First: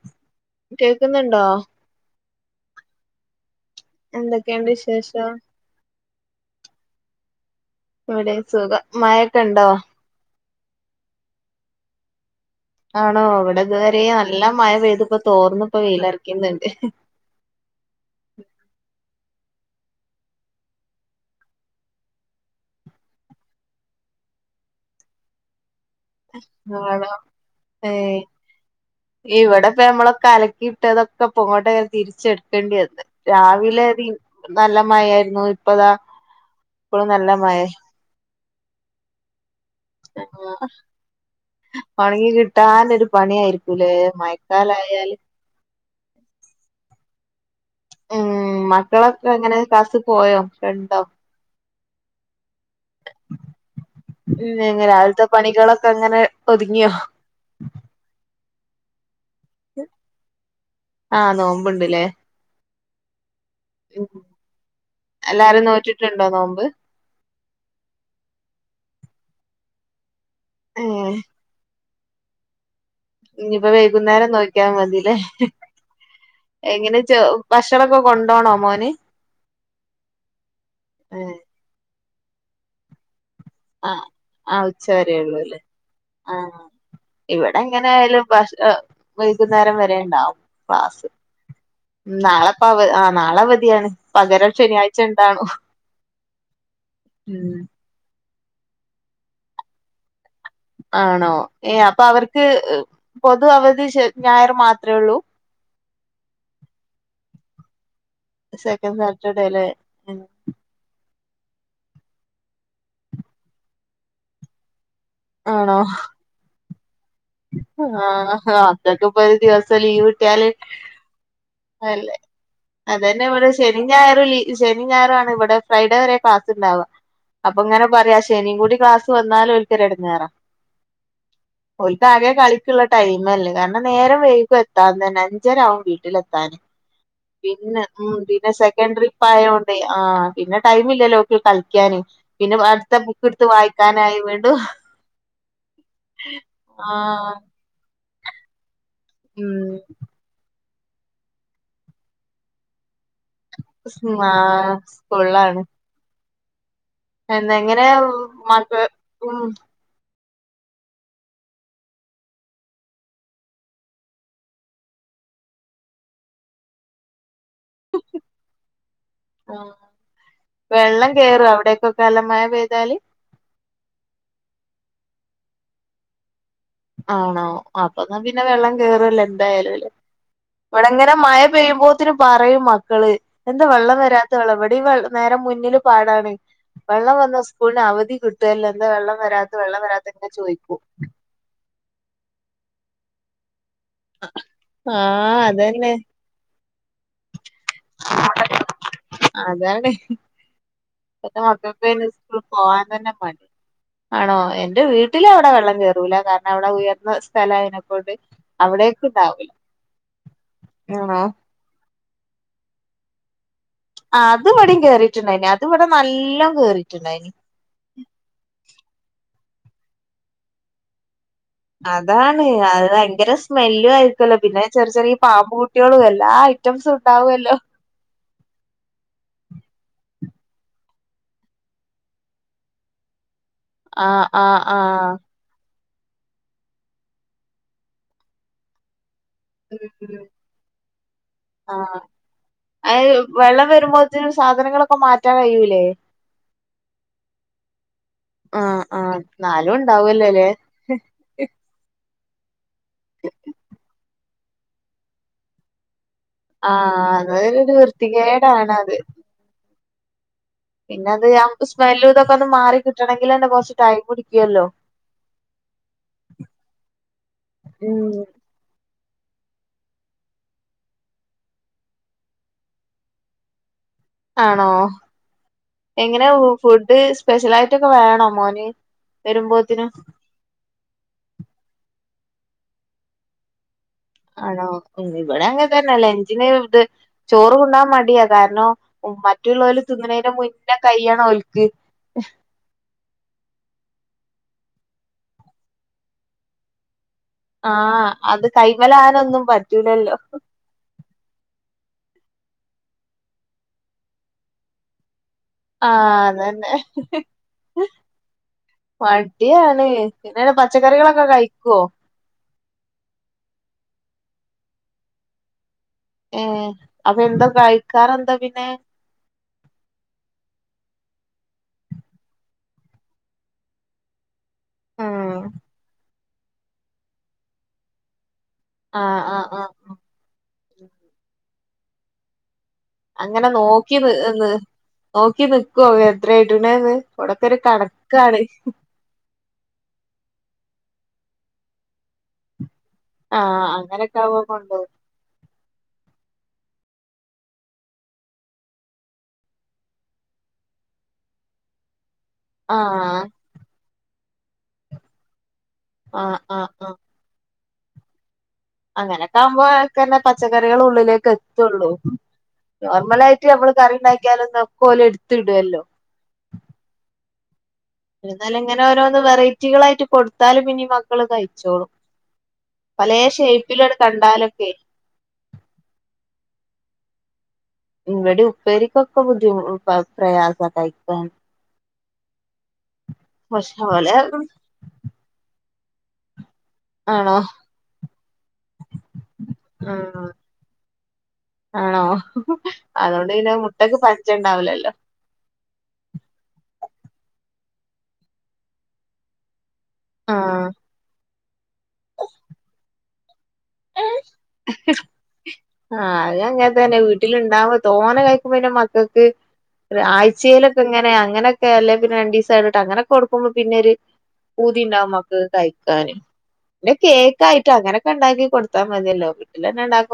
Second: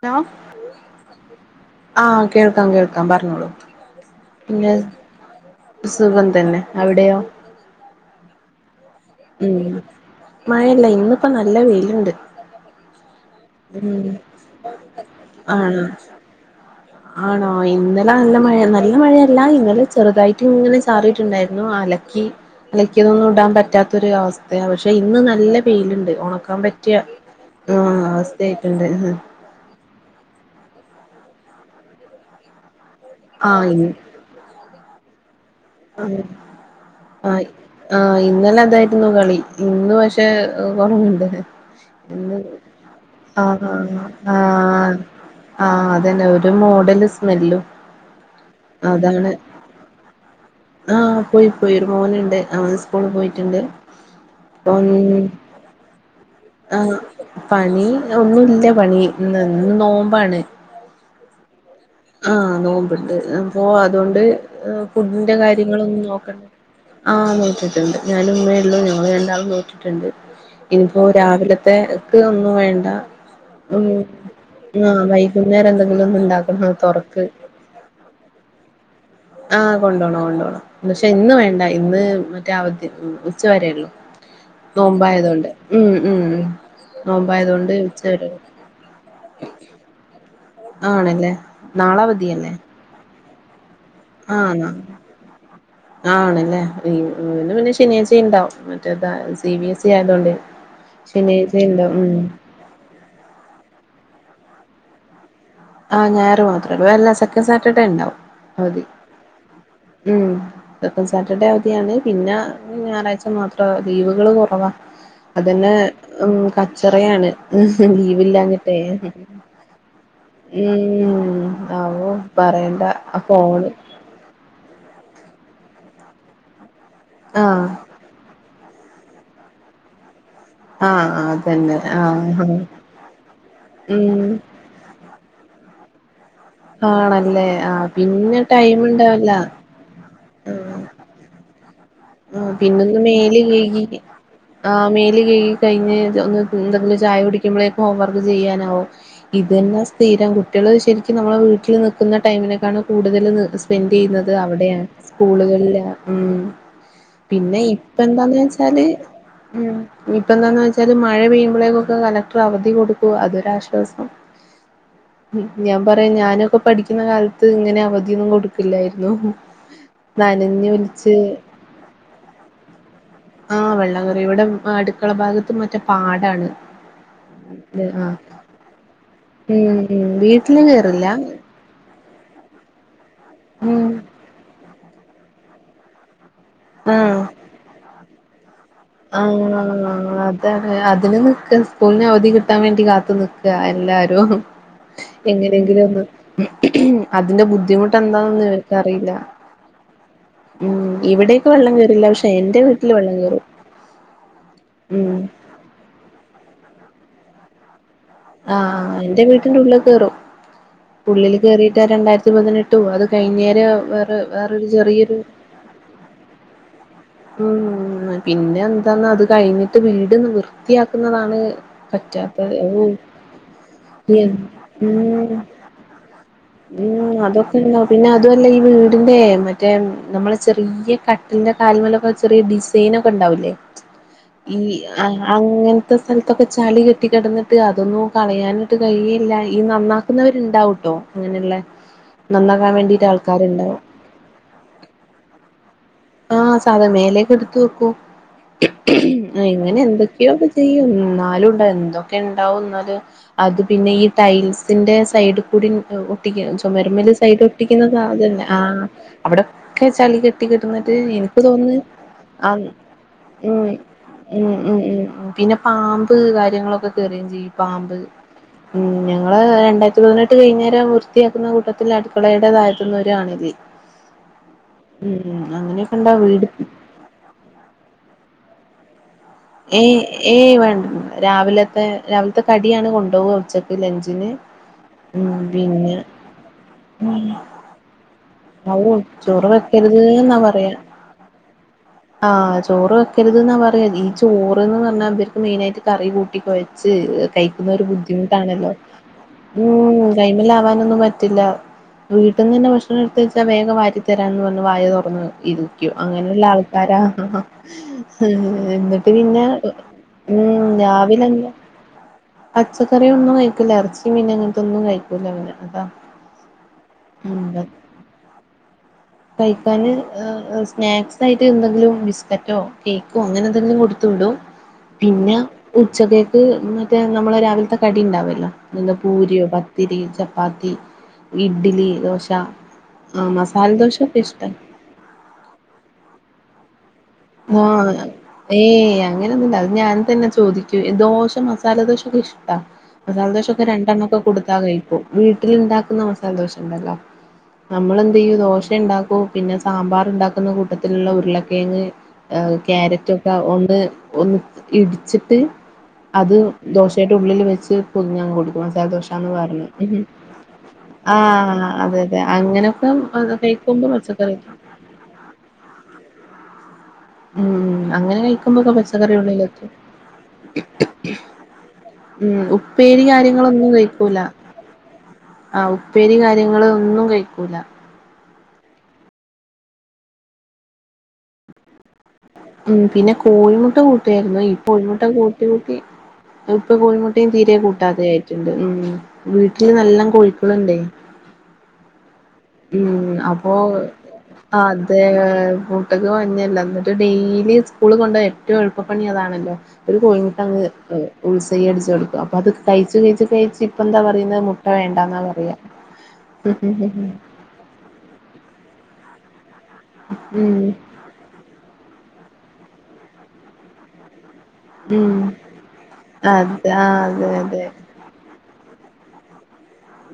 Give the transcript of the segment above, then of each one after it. Hello കേക്കുന്നുണ്ടോ? കേൾക്കാ കേൾക്കാ പറഞ്ഞോളൂ എന്തൊക്കെയുണ്ട് പിന്നെ വിശേഷം സുഖം തന്നെ അവിടെയോ ഇവിടെ സുഖം മഴൊക്കെണ്ടാ ഉം മഴല്ല ഇന്നിപ്പ നല്ല വെയിലുണ്ട് ആണോ ഇവിടെ ഉം ഇതുവരെ നല്ല മഴ പെയ്തി ഇപ്പോ തോർന്ന ഇപ്പോ ആണ് വെയിലറക്കുന്നുണ്ട്. ആണോ ഇന്നലെ നല്ല മഴ നല്ല മഴയ ല്ല ഇന്നലെ ചെറുതായിട്ട് ഇങ്ങനെ ചാറിയിട്ടുണ്ടായിരുന്നു അലക്കി അലക്കതൊന്നും ഇടാൻ പറ്റാത്തൊ ഒരു അവസ്ഥയ പക്ഷെ ഇന്ന് നല്ല ഫീൽ ഉണ്ട് ഉണക്കാൻ പറ്റിയ ആണോ ആ ഏ അവസ്ഥ ആയിട്ടിണ്ട്. കലക്കിയിട്ടതൊക്കെ പൊങ്ങോട്ടങ്ങനെ തിരിച്ചെടുക്കേണ്ടി വന്ന് ആഹ് ഇ രാവിലെ നല്ല മഴായിരുന്നു ഇപ്പതാ ആഹ് ഇപ്പോഴും നല്ല മഴ ഇന്നല അതായിരുന്നു കളി ഇന്ന് പക്ഷെ കുറവുണ്ട് ഉണങ്ങി [unintelligible] കിട്ടാനൊരു ആ പണിയായിരിക്കൂലേ ആ മഴക്കാലായാല് ആ അതന്നെ ഒരു മോഡല് സ്മെല്ലും ഉം മക്കളൊക്കെ ങ്ങനെ ക്ലാസ്സിൽ പോയോ? ആ ഉണ്ടോ പോയി പോയി ഒരു മോനുണ്ട് അവന് സ്കൂളി പോയിട്ടുണ്ട് [unintelligible] രാവിൽത്തെ പണികളൊക്കെ അങ്ങനെ ആ ഒതുങ്ങിയോ പണി ഒന്നുംല്ല പണി ഇന്ന് നോമ്പാണ് ആ നോ ആ നോമ്പണ്ട് അപ്പൊ ഉം അതുകൊണ്ട് ഫുഡിന്റെ എല്ലാരും കാര്യങ്ങളൊന്നും നോറ്റിട്ടുണ്ടോ നോക്കണ്ട. നോമ്പ് ആ നോട്ടിട്ടുണ്ട് ഞാന ഉമ്മേ ഉള്ളൂ വേണ്ടാ നോട്ടിട്ടുണ്ട് ഏ ഇനിപ്പോ രാവിലത്തെക്ക് ഒന്നും വേണ്ട ഇനിയിപ്പോ ഉ വൈകുന്നേരം നോക്കിയാ ആ മതില്ലേ വൈകുന്നേരം എന്തെങ്കിലും ഒന്നും ഉണ്ടാക്കണം എങ്ങനെ ച്ചോ തൊറക്ക് ഭക്ഷണൊക്കെ കൊണ്ടോണോ മോന്. ആ കൊണ്ടു പോണം കൊണ്ടുപോണം പക്ഷെ ഏ ഇന്ന് വേണ്ട ഇന്ന് മറ്റേ അവധി ഉച്ച വരേള്ളൂ ആ ആ ഉച്ച വരെയുള്ളൂ നോമ്പായതോണ്ട് അല്ലേ ഉം ഉം ആ ഇവിടെ നോമ്പായതുകൊണ്ട് എങ്ങനെ ആയാലും ഉച്ചവരെ [unintelligible] ഏഹ് വൈകുന്നേരം വരെണ്ടാവും. ക്ലാസ് ആണല്ലേ നാളെ നാളെപ്പ അവ ആഹ് നാളെ അവധിയാണ് പകരം ആണാ ശനിയാഴ്ച ഉണ്ടാണും ആണല്ലേ യ്യോ ഇവന് ഉം പിന്നെ ശനിയാഴ്ച്ചെം ഇണ്ടാവും മറ്റേ ഇതാ സി ബി എസ് ഇ ആയതോണ്ട്. ആണോ ഏ അപ്പൊ അവർക്ക് പൊതു അവധി ഞായർ മാത്രേ ഉള്ളൂ. ആ ഞായറ് മാത്രം വേറെ എല്ലാ സെക്കൻഡ് സാറ്റർഡേ ഇണ്ടാവും. സെക്കൻഡ് സാറ്റർഡേല്ലേ ഉം സാറ്റർഡേ അവധിയാണ് പിന്നെ ഞായറാഴ്ച്ച മാത്രം ലീവുകള് കുറവാ. അതന്നെ ആണോ ഉം [unintelligible] ആ ലീവില്ലാഞ്ഞിട്ടേ അതൊക്കെ ഇപ്പോഒരു ദിവസം ലീവ് കിട്ടിയാ [unintelligible] ഉം അല്ല ആവോ പറയണ്ട അതന്നെയാ [unintelligible] ഫോണ് ശെനിയും ഞായറും ലീവ് ശെനി ഞായറാണ് ഇവടെ ഫ്രൈഡേ വരെ ക്ലാസ് ഇണ്ടാവാ, അപ്പൊ ആഹ് ഇങ്ങനെ പറയാ ശെനിയും കൂടി ക്ലാസ് വന്നാലും ഓൽക്കൊരു എടങ്ങേറാ. ആ അതന്നെ ആ ഓൽക്ക് ആകെ കളിക്കുള്ള ടൈമല്ലേ കാരണം നേരം വൈകും എത്താതന്നെ അഞ്ചര ആവും വീട്ടിൽ എത്താ ന് ആണല്ലേ പിന്നെ ആഹ് ഉം പിന്നെ ടൈം സെക്കൻഡ് ട്രിപ്പ് ഉണ്ടാവില്ല ആയ്യോണ്ടേ ആഹ് പിന്നെ ടൈമില്ലല്ലോ ഓൽക്ക് കളിക്കാൻ? ആ പിന്നൊന്ന് മേല് കഴികി വായിക്കാനായി വീണ്ടും അഹ് മേല് കഴികി കഴിഞ്ഞ് ഒന്ന് ആ എന്തെങ്കിലും ചായ കുടിക്കുമ്പഴേ ഹോംവർക്ക് ചെയ്യാനാവൂ ഇതന്നെ ഉം സ്ഥീരം കു കുട്ടികള് ശരിക്കും നമ്മള് വീട്ടില് നിക്കുന്ന ടൈമിനേക്കാളും കൂടുതല് സ്പെൻഡ് ആ ചെയ്യുന്നത് അവിടെയാ സ്കൂളിലാണ് സ്കൂളുകളിലാ ഉം. പിന്നെ എന്നെങ്ങനെ ഇപ്പ എന്താന്ന് മക്ക വെച്ചാല് ഉം മ് ഇപ്പ എന്താന്ന് വെച്ചാല് മഴ പെയ്യുമ്പഴേക്കൊക്കെ കളക്ടറ് അവധി കൊടുക്കൂ അതൊരാശ്വാസം. മ് ഞാൻ പറയാ ഞാനൊക്കെ പഠിക്കുന്ന കാല ത്ത് ഇങ്ങനെ അവധിയൊന്നും കൊടുക്കില്ലായിരുന്നു, നനഞ്ഞ് വെള്ളം ഒലിച്ച് കേറുവോ അവിടേക്കൊക്കെ നല്ല മഴ പെയ്താല് ആ വെള്ളം കേറി ഇവിടെ അടു ക്കള ഭാഗത്ത് മറ്റേ പാടാണ്. ആണോ, അപ്പൊ ആഹ് എന്നാ പിന്നെ വെള്ളം കേറുവല്ലോ എന്തായാലും ഉം അല്ലെ? ഉം വീട്ടില് കേറില്ല ഇവിടെങ്ങനെ മയ പെയ്യുമ്പോ ത്തിന് പറയും മക്കള് എന്താ ഉം വെള്ളം വെരാത്ത്, വെള്ളം ഇവിടെം നേരെ മുന്നില് പാടാണ്. വെള്ളം ആഹ് വന്നാ സ്കൂളിന് അവധി കിട്ടുവല്ലോ എന്താ വെള്ളം വരാത്തെ വെള്ളം ആഹ് വരാത്തെന്ന് [unintelligible] അതാണ് ചോയിക്കും. അതിന് നിക്ക സ്കൂളിന് അവധി കിട്ടാൻ വേണ്ടി കാത്തു നിക്കാ എല്ലാരും ആഹ് എങ്ങനെങ്കിലും അതന്നെ ഒന്ന് അതിന്റെ ബുദ്ധിമുട്ട് എന്താനൊന്നും ഇവർക്ക് അറിയില്ല. അതാണ് ഇപ്പത്തെ മക്കൾക്ക് കേറില്ല പിന്നെ പക്ഷെ സ്കൂളി എന്റെ പോവാൻ വീട്ടില് തന്നെ വെള്ളം കേറും മടി ആണോ എന്റെ ഉം വീട്ടില് അവടെ വെള്ളം കേറൂല്ല, കാരണം അവടെ ഉയർന്ന സ്ഥലം ആയിനെ ആ എന്റെ വീട്ടിന്റെ ഉള്ളി കേറും ആണോ ഉള്ളില് കേറീട്ട് രണ്ടായിരത്തി പതിനെട്ടോ അത് കഴിഞ്ഞ് പിന്നെ വേറെ ആഹ് അത് വേറൊരു ഇവിടെയും ചെറിയൊരു കേറിയിട്ടുണ്ടായിനി അത് ഇവിടെ നല്ലോം കേറിയിട്ടുണ്ടായിനി ഉം പിന്നെ എന്താന്നാ അത് കഴിഞ്ഞിട്ട് വീടൊന്ന് വൃത്തിയാക്കുന്നതാണ് അതാണ്, പറ്റാത്തത് അത് ഭയങ്കര സ്മെല്ലും ഉം ആയിരിക്കെല്ലോ, പിന്നെ ചെറിയ ചെറിയ പാമ്പു കുട്ടികളും എല്ലാ ആയി ഉം അതൊക്കെ ഇണ്ടാവും പിന്നെ അതുവല്ല ഈ വീടിൻ്റെ മറ്റ മറ്റേ നമ്മടെ ചെറിയ കട്ടിലിന്റെ കാലുമേലൊക്കെ ചെറിയ ഡിസൈനൊക്കെ ഉണ്ടാവില്ലേ ആഹ് ഈ ആഹ് ആ ആഹ് അങ്ങനെ ത്തെ സ്ഥലത്തൊക്കെ ചളി കെട്ടി കെടന്നിട്ട് അതൊന്നും കളയാനായിട്ട് കഴിയേം ഇ ല്ല ഈ ഉം നന്നാക്കുന്നവരുണ്ടാവൂട്ടോ അങ്ങനെ ഇള്ള ആഹ് അത് വെള്ളം വരുമ്പോൾത്തേന് സാധനങ്ങളൊക്കെ മാറ്റാൻ കഴിയൂല്ലേ? ആ സാധനം മേലെയൊക്കെ എടുത്തു വെക്കും ആഹ് ആഹ് എന്നാലും ഇങ്ങനെ എന്തൊക്കെയോ ഒക്കെ ഉണ്ടാവല്ലോല്ലേ ചെയ്യും എന്നാലും ഉണ്ട് എന്തോ ണ്ടാവുന്നത് അത് പിന്നെ ഈ ടൈൽസ്ന്റെ സൈഡ്ക്കൂടിം ഒഓ ട്ടിക്ക്യാ ആഹ് ചൊമര്മല് അതൊരു സൈഡാെട്ടിക്ക്ന്ന സാധൻലേ ആഹ് വൃത്തികേടാണത് അവ്ടെ ക്കെച്ചാല് കെട്ടി കിട്ട്ണത് പിന്നെ ഇൻ അത് ആ ന്ന് സ്മെല്ലും ഇതൊക്കെ ഒന്ന് ആം മാറി കിട്ടണെങ്കിൽ തന്നെ ഉം കൊറച്ച് ടൈം ഉം പിടിക്കുവല്ലോ ഉം ഉം പിന്നെ പാമ്പ് വര് ങ്ങളൊക്കെ കേറേം ചെയ്യും പാമ്പ് ഉം ഉം ഞങ്ങള് രണ്ടായ്ര്ത്തി പതിനെട്ട് കഴിഞ്ഞേരം വൃത്തിയാക്കുന്ന കൂട്ടത്തിൽ അട്ക്കളേടെ താഴെത്ത്ന്ന് ഒര് അണെലി ഉം അങ്ങനെ എങ്ങനേ ഫുഡ് സ്പെഷ്യലായിട്ടൊക്കെ വേണോ മോന് വരുമ്പോത്തിന് ഏയ് ഏയ് വേൺ രാവ്‌ലെത്തെ രാവ്‌ല്ത്തെ കടിയാണ് കൊണ്ടാേവ്വ ഉച്ച ആണോ ഇവ്ടെ അങ്ങൻ തന്നെ പിന്നെ ലെഞ്ച്ന് ത് ചോറ് തിന്നാൻ മട്യാ കാരണം അവു ചോറ് മറ്റ്ള്ളോല് വെക്കരുത് തിന്ന്ണേന്റെ ന്നാ പറയാ മുന്നെ കയ്യണാേൽക്ക് ആഹ് ചോറ് വെക്കര്ത്‌ന്നാ പറയാ ഈ ചോ ചോറ്ന്ന് പറ്ഞ്ഞാ ഇബൽക്ക് മെയ്നായ്ട്ട് കറി കൂട്ടി കൊഴച്ച് കയിക്കുന്നൊരു ആഹ് അത് ബുദ്ധിമുട്ടാണല്ലോ കൈമലാനൊന്നും ഊം പറ്റൂലല്ലോ കയ്മെലാവാനൊന്നും പറ്റില്ലാ വീട്ട്ന്നെന്നെ ഭക്ഷണം എട്ത്ത് വെച്ചാ വേഗം വാരിത്തരാൻന്ന് പറ്ഞ്ഞ് വായ തൊർന്ന് ഇരിക്കും ആഹ് അങ്ങനെള്ള അതന്നെ ആൾക്കാരാ ഹ് എന്ന്ട്ട് പിന്നെ ങ്ങെനെ ഉം പച്ചക്കറികളൊക്കെ രാവിലെന്നെ കയ്ക്കാേ പച്ചക്കറി ഒന്നും കയ്ക്ക്ലാ എർച്ചി മീന് അങ്ങൻത്താെന്നും കയ്ക്കൂല അവന് അതാ ഏഹ് അപ്പൊ എന്താ കഴിക്കാനെന്താ പിന്നെ കയ്ക്കാന് ആഹ് ആഹ് സ്നാക്സായ്ട്ട് ന്തെങ്കിലും ബിസ്ക്കറ്റോ കേക്കും ങ്ങനെ എന്തെങ്കിലും കൊട്ത്തു വ്ടും പിന്നെ ഉം ഉച്ചക്കേക്ക് മറ്റേ ഞമ്മളെ രാവിൽത്തെ കടിണ്ടാവെല്ലോ എന്താ ആഹ് പൂര്യോ ആഹ് ആഹ് പത്തിരി ചപ്പാത്തി ഇഡ്ലി ദോശാ ആഹ് മസാൽദോശ എന്ന്‌ നോക്കി നിക്കാേ എത്രേ ഇട്ണേന്ന് ആഹ് ഏയ് അങ്ങനൊന്നുംണ്ടാ ഞാൻ തെന്നെ ചോദിക്കും ദോശ, മസാല ദോശ ഒക്കെ ഇഷ്ടാ മസാല ദോശ ഒക്കെ ആഹ് രണ്ടെണ്ണം ഒക്കെ അങ്ങനൊക്കെ ആവുമ്പോ കൊടുത്താ കൊണ്ടോവും കയിക്കും വീട്ട്ൽ ഇണ്ടാക്കുന്ന മസാലദോശ ഇണ്ടല്ലോ നമ്മളെന്തെയ്യും ദോശ ഇണ്ടാക്കും പിന്നെ സാമ്പാറ് ഇണ്ടാക്ക്ന്ന കൂട്ടത്തിൽ ഇള്ള ഉര്ളക്കേങ്ങ് ആഹ് ക്യാരറ്റൊക്കെ ഒണ്ട് ഒന്ന് ഇട്ച്ച്ട്ട് അത് ആഹ് ദോശെയിടെ ഉള്ളിൽ വെച്ച് പൊതിഞ്ഞ് അങ്ങ് കൊട് അങ്ങനെയൊക്കെയാവുമ്പൊ ഒക്കെയെന്നെ പച്ചക്കറികൾ ഉള്ളിലേക്ക് ആഹ് എത്തൊള്ളു അതെ അതെ അങ്ങനൊക്കെ അത് നോർമെലായിറ്റ് നമ്മെൾ കഴിക്കുമ്പോ പച്ചക്കറി കറിണ്ടാക്കിയാലൊന്ന് ഒക്കെ ഓല് ഇട്ത്ത്ടോല്ലോ ഉം അങ്ങനെ കഴിക്കുമ്പൊക്കെ ഇങ്ങനെ പച്ചക്കറി ഓരോന്ന് ഉള്ളിലെത്തും വെറൈറ്റികളായിട്ട് കൊടുത്താല് പിന്നെ മക്കള് കഴിച്ചോളും ഉം ഉപ്പേരി പലേ കാര്യങ്ങളൊന്നും ഷേപ്പിലട് കഴിക്കൂലാ. കണ്ടാലൊക്കെ ആഹ് ഉപ്പേരി കാര്യങ്ങെൾ ഒന്നും കഴിക്കൂലാ ഇവെടിം ഉപ്പേരിക്കൊക്കെ ബുദ്ധിമു ഉ പ പ്രയാസാ കഴിക്കാൻ ഉം പിന്നെ കോഴിമുട്ട പക്ഷെ ഓലെ കൂട്ടിവെര്ന്നു. ഇപ്പൊ കോഴിമുട്ട കൂട്ടി കൂട്ടി ഇപ്പം കോഴിമുട്ടെം ആണോ തീരേ കൂട്ടാതെ ആയിട്ട് ഇണ്ട്. ഉം വീട്ട്ൽ നല്ലം ഉം കോഴിക്കെൾ ഇണ്ടെയ് ആണോ ഉം അതുകൊണ്ട് അപ്പൊ പിന്നെ മുട്ടക്ക് ആഹ് പഞ്ചണ്ടാവൂലല്ലോ അതേ. മുട്ടെക്ക് പഞ്ഞം ഇല്ല ഇന്നെട്ട് ഡെയിലി ഈ സ്കൂളി കൊണ്ടെയാ ഏറ്റവും എളുപ്പപണി അതാണല്ലൊ ഒരു കോഴിമുട്ട അങ്ങ് ആഹ് [unintelligible] ബുൾസെയ് അടിച്ച് കൊട്ക്കാ അപ്പ അത് കഴിച്ച് കഴിച്ച് കഴിച്ച് ഇപ്പെന്താ പറയ്ന്നെ മുട്ട വേണ്ടാന്നാ പറയാ വീട്ട്ൽ ഇണ്ടാവ തോനെ കഴിക്കുമ്പോ പിന്നെ മക്കെക്ക് ഒര് ആഴ്ച്ചെയിലൊക്കെ ഇങ്ങെനെ അങ്ങനൊക്കെ അല്ലെ പിന്നെ രണ്ടീസം എടവിട്ട് അങ്ങനെ ഒക്കെ കൊട്ക്കുമ്പോ പിന്നെ ഒര് പൂതി ഇണ്ടാവും ഉം മക്കെക്ക് കഴിക്കാന്. അതെ ആ പിന്നെ അതെ അതെ കേക്കായിട്ട് അങ്ങനൊക്കെ ഇണ്ടാക്കി കൊട്ത്താ മതിയെല്ലൊ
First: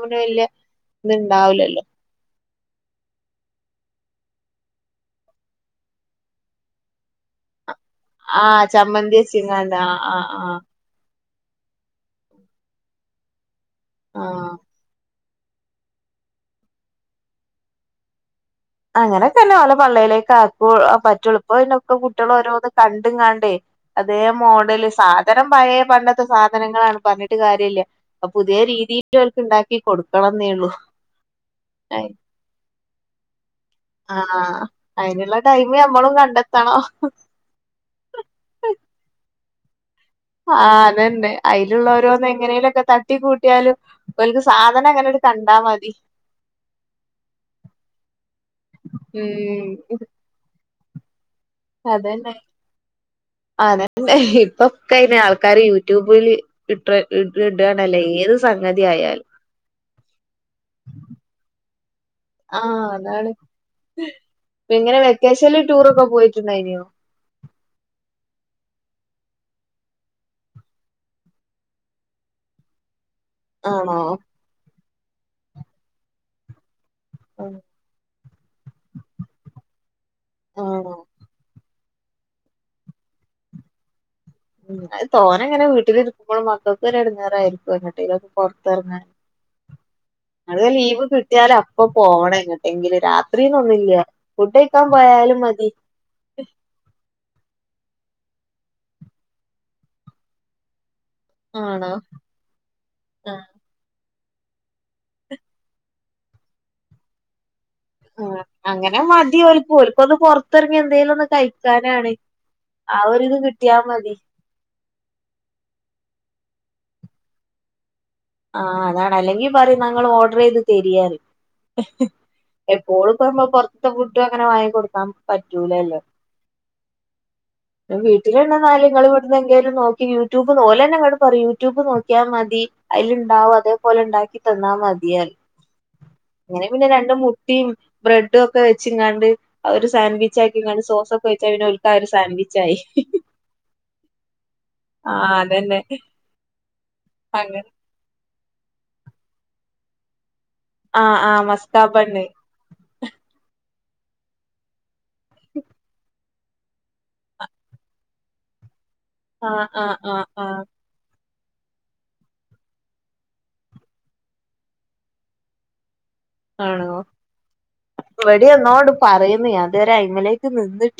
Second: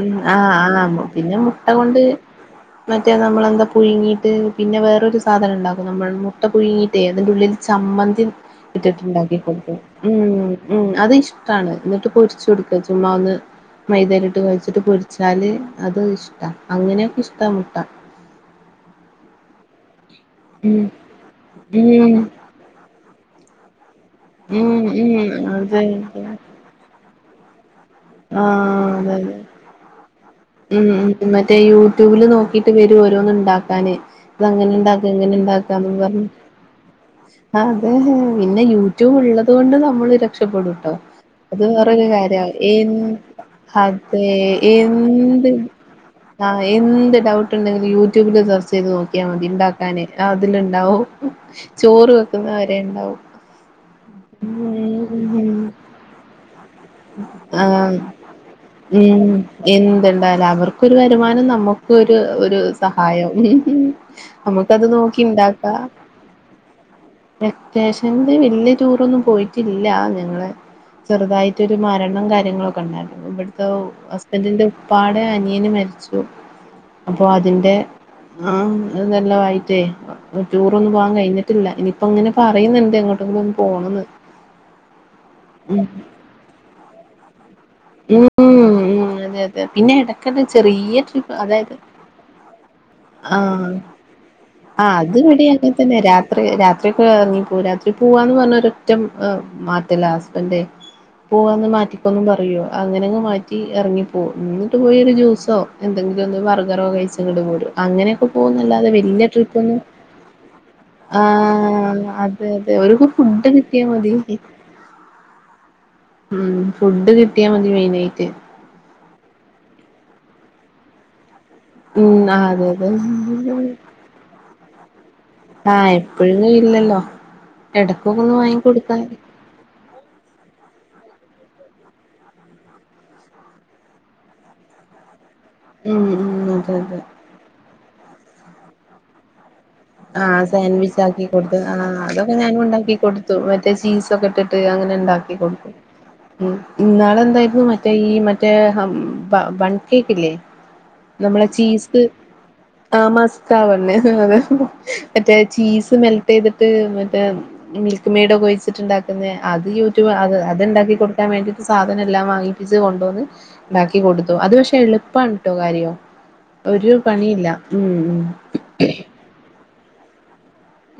ഉം ആഹ് ആഹ് പിന്നെ മുട്ട ഇത്ണ്ടാവൂലല്ലോ കൊണ്ട് മറ്റെ നമ്മളെന്താ പുഴ്ങ്ങി ട്ട് പിന്നെ വേറെ ഒരു സാധനം ഇണ്ടാക്കും നമ്മെൾ മുട്ട പുഴ്ങ്ങീട്ടെയ് അതിന്റെ ഉള്ളിൽ ചമ്മെന്തി ആഹ് ഇട്ട്ട്ട് ചമ്മന്തി ഇണ്ടാക്കി വെച്ചിങ്ങാണ്ട് കൊട്ക്കും ആഹ് ആഹ് ഉം ആഹ് ഉം അത് ഇഷ് ഇഷ്ടാണ് ഇന്ന്ട്ട് പൊരിച്ചൊടുക്ക ചുമ്മാ ഒന്ന് മൈതേല്ട്ട് ആഹ് ച്ചാല് അത് ഇഷ്ട്ട. അങ്ങനെയൊക്കെ ഇഷ്ട്ട മുട്ട അങ്ങനെക്കെന്നെ ഓലെ പള്ളീലേക്ക് ആക്കൂ ഉം പറ്റൊള്ളു. ഇപ്പൊക്കെ ഉം കുട്ടീളോരോന്ന് കണ്ട്ങ്ങാണ്ടെ അതേ ഉം മോഡല്. ഉം സാധനം അതെ പഴയെ അതെ പണ്ടത്തെ സാധനങ്ങളാണ് പറഞ്ഞിട്ട് കാര്യല്ല പ്പൊ പുതിയ ആഹ് അതെ രീതിയിൽ അതെ അവർക്ക് ഇണ്ടാക്കി കൊടുക്കണം ഉം മറ്റേ യൂട്യൂബില് നോക്കീട്ട് വരു വോരോ ണ്ടാക്കാന്. ആഹ് അതങ്ങനെണ്ടാക്ക അയിനുള്ള ടൈമ് ഇങ്ങനെണ്ടാക്കാന്നും നമ്മളും പറഞ്ഞ് കണ്ടെത്തണം ആഹ് അതേ. പിന്നെ യൂട്യൂബ് ഉള്ള ആഹ് അതന്നെ. അത് വേറൊരു കാര്യ എ അയില്ള്ളോരോന്നെങ്ങനേലൊക്കെ തട്ടി കുട്ടിയാലും അതെ ഓൽക് സാധന ങ്ങനണ്ട് എന്ത് കണ്ടാ മതി ആഹ് എന്ത് ഡൗട്ട് ഇണ്ടെങ്കിലും യൂട്യൂബില് സെർച്ചീത് നോക്കിയാ മതി. ഉം ഇണ്ടാക്കാന് ആ അതില് ചോറ് വെക്ക്ന്നവരേ ഇണ്ടാവും അതെ ഇപ്പൊക്കയിനാൾക്കാര് യൂട്യൂബില് ഇട്ട ഇടാണല്ലെ ഏത് സംഗതി ആയാൽ എന്ത്ണ്ടാ എല്ലാവർക്കൊരു വരുമാനം നമ്മക്കൊരു ഒരു ആഹ് സഹായം അതാണ് നമുക്കത് നോക്കി ച്ചലോ ട്ടൂറൊക്കെ പോയിട്ട്ണ്ടായ്ന് വെക്കേശൻ അ വല്യെ ടൂറൊന്നും പോയിറ്റില്ലാ. ഞങ്ങളെ ചെറ്തായിട്ടൊരു മരണം കാര്യങ്ങളൊക്കെ ഇണ്ടാര് ഇവിട്ത്തവ് ആണോ ഹസ്ബന്റിന്റെ ഉപ്പാടെ അനിയന് മര്ച്ചു. അപ്പൊ അതിന്റെ ആഹ് അത് നല്ല വായിട്ടേ ടൂറൊന്നും ആണോ പോവാൻ കഴിഞ്ഞിട്ടില്ല. ഇനിയിപ്പങ്ങനെ പറയ്ന്ന്ണ്ട് എങ്ങോട്ടൊങ്കിലൊന്ന് പോണന്ന്. ഉം അത് തോനങ്ങനെ ഉം വീട്ടിലിരിക്ക്മ്പയും മക്കൾക്കൊരെടങ്ങേറായിരിക്കു റഞിട്ടെ ഉം ഉം പുറത്തെറങ്ങാന് അതെ അതെ പിന്നെ ഇടക്കടെ അത് ചെറിയ ലീവ് ട്രിപ്പ് കിട്ടിയാല് അതായത് അപ്പൊ പോവണെ എങ്ങ്ട്ടേങ്കിലും ആഹ് രാത്രീന്നൊന്നില്ല ആഹ് അത് വ്ടീ അങ്ങൻതന്നെ രാത്രി രാത്രികേ ഇറങ്ങിപ്പൊ രാത്രി പോ പോവാന്ന് പറഞ്ഞ് ഏഹ് ഒരറ്റ മാറ്റലാ ഹസ്ബെന്റെ. പോവാന്ന് ആണോ മാറ്റിക്കോന്നും പറയൊ അങ്ങനെങ്ങ് മാറ്റി ഏറങ്ങിപ്പോവും. ഇന്ന്ട്ട് പോയി ഒരു ജൂസോ എ [unintelligible] വർഗറും കഴിച്ചങ്ട്ട് പോരും അങ്ങനെയൊക്കെ ആഹ് പോകുന്നല്ലാതെ അങ്ങനെ വലിയ മതി ഓൽക്ക് ട്രിപ്പൊന്നും ഓൽക്കൊന്ന് പൊറത്തെറങ്ങി എന്തേലും ആ ഒന്ന് കഴിക്കാനാണ് അതെ അതെ ഓര്ക്ക് ഫുഡ് കിട്ടിയാ മതി ഉം ഫുഡ് കിട്ടിയാ മതി മെയിനായി ആ അതാണ് അല്ലെങ്കി പറയും ന്ന ങ്ങള് ഓർഡർ ചെയ്ത് തരിയറി ഉം ആ അതെ അതെ എപ്പോഴും പോ പൊറത്തെ ഫുഡും അങ്ങനെ വാങ്ങി കൊടുക്കാ ആഹ് എപ്പോഴ്ന്ന് ഇല്ലല്ലോ വീട്ടിലിണ്ടല്ങ്ങള്ൾ ഇവിന്ന് എങ്കിലും നോക്കി യൂട്യൂബ് പോലെന്നെ പറി യൂട്യൂബ് നോക്കിയാ മതി അയ്ല്ണ്ടാവും അതേപോലെണ്ടാക്കി തന്നാ മതിയ ഉം ഉം അങ്ങനെ അതെ പിന്നെ അതെ രണ്ട് മുട്ടിം ബ്രെഡു ഒക്കെ വെച്ച്ങ്ങാണ്ട് ഒരു ആ സാൻഡ്വിച്ച് ആക്കിങ്ങാണ്ട് സാൻഡ്വിച്ച് ആക്കി സോസൊക്കെ ഒഴിച്ചാ കൊടുത് പിന്നെ ആ ഓൽക്ക് ഒരു അതൊക്കെ ഞാനും സാൻഡ്വിച്ചായി ഉണ്ടാക്കി കൊടുത്തു മറ്റേച്ച് ചീസൊക്കെ ഇട്ടിട്ട് അങ്ങനെണ്ടാക്കി ആഹ് കൊടുക്കും അതന്നെ അങ്ങനെ ഇന്നാളെന്തേര്ന്നു മറ്റേ ഈ മ റ്റേ ഹം ബ ബൺ കേക്കില്ലെ ആഹ് ആഹ് നമ്മളെ ചീസ് മസ്കാബണ്ണ് ആ മസ്തവാ [unintelligible] മറ്റേ ചീസ് മെൽ ചെയ്തിട്ട് മറ്റേ മിൽക്ക് മെയ്ഡ് ഒക്കെഴിച്ചിട്ട്ണ്ടാക്കുന്നെ അത് ആഹ് ആഹ് യൂട്യൂബ് ആഹ് അ ആഹ് അത്ണ്ടാക്കിടുക്ക വേണ്ടട്ട് സാധനം എല്ലാം വാങ്ങിപ്പിച്ചച്ച് കൊണ്ടുവന്ന് ഉണ്ടാക്കി കൊടുത്തു അത് പക്ഷെ എളുപ്പാണ് കേട്ടോ കാര്യോ ആണോ അ വട എന്നോട് പറയുന്ന അതുവരെ അങ്ങനെ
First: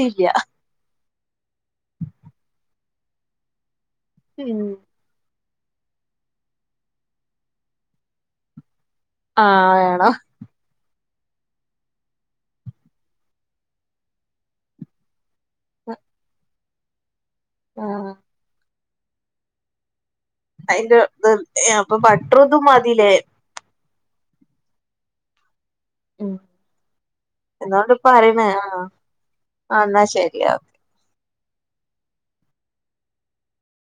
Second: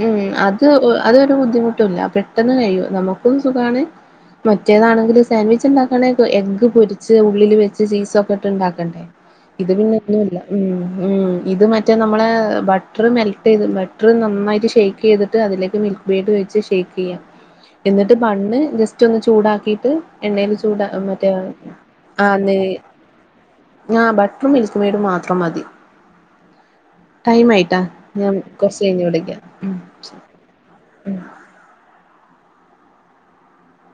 ഉം അത് അതൊരു ബുദ്ധിമുട്ടില്ല പെട്ടെന്ന് കഴിയോ നമുക്ക സുഖമാണ് ഉം മറ്റേതാണെങ്കിൽ സാൻഡ്വിച്ച് ഉണ്ടാക്കണെങ്ക എഗ് പൊരിച്ച് ഉള്ളിൽ വെച്ച് ചീസൊ ഒക്കെ ഇട്ട്ണ്ടാ ഇത് ആഹ് പിന്നെ വേണോ ഒന്നല്ല ഉ ഉം ഇത് മറ്റേ നമ്മളെ ബട്ടറ് മെൽട്ട് ചെയ്ത് ബട്ടർ നന്നായിട്ട് ഷെയ്ക്ക് ചെയ്ത് ട്ട് അതിലേക്ക് മിൽക്ക് ബേഡ് വെച്ച് ഷേക്ക് ചെയ്യാം ആഹ് എന്നിട്ട് പണ്ണ് ജസ്റ്റ് ഒന്ന് ചൂടാക്കിയിട്ട് എണ്ണൽ ചൂട അയിന്റെ മറ്റേ ഇത് അപ്പൊ ആ ബട്ടറും നെയ ഇതും മതിലേ ആ ബട്ട്റും മിൽക്ക് മെയഡ് മാത്രം മതി ടൈം ആയിട്ടാ ഞാൻ കുറച്ച് കഴിഞ്ഞ് വിളിക്ക ആ ന്നാ ശെരിയാ ഓ [inaudible]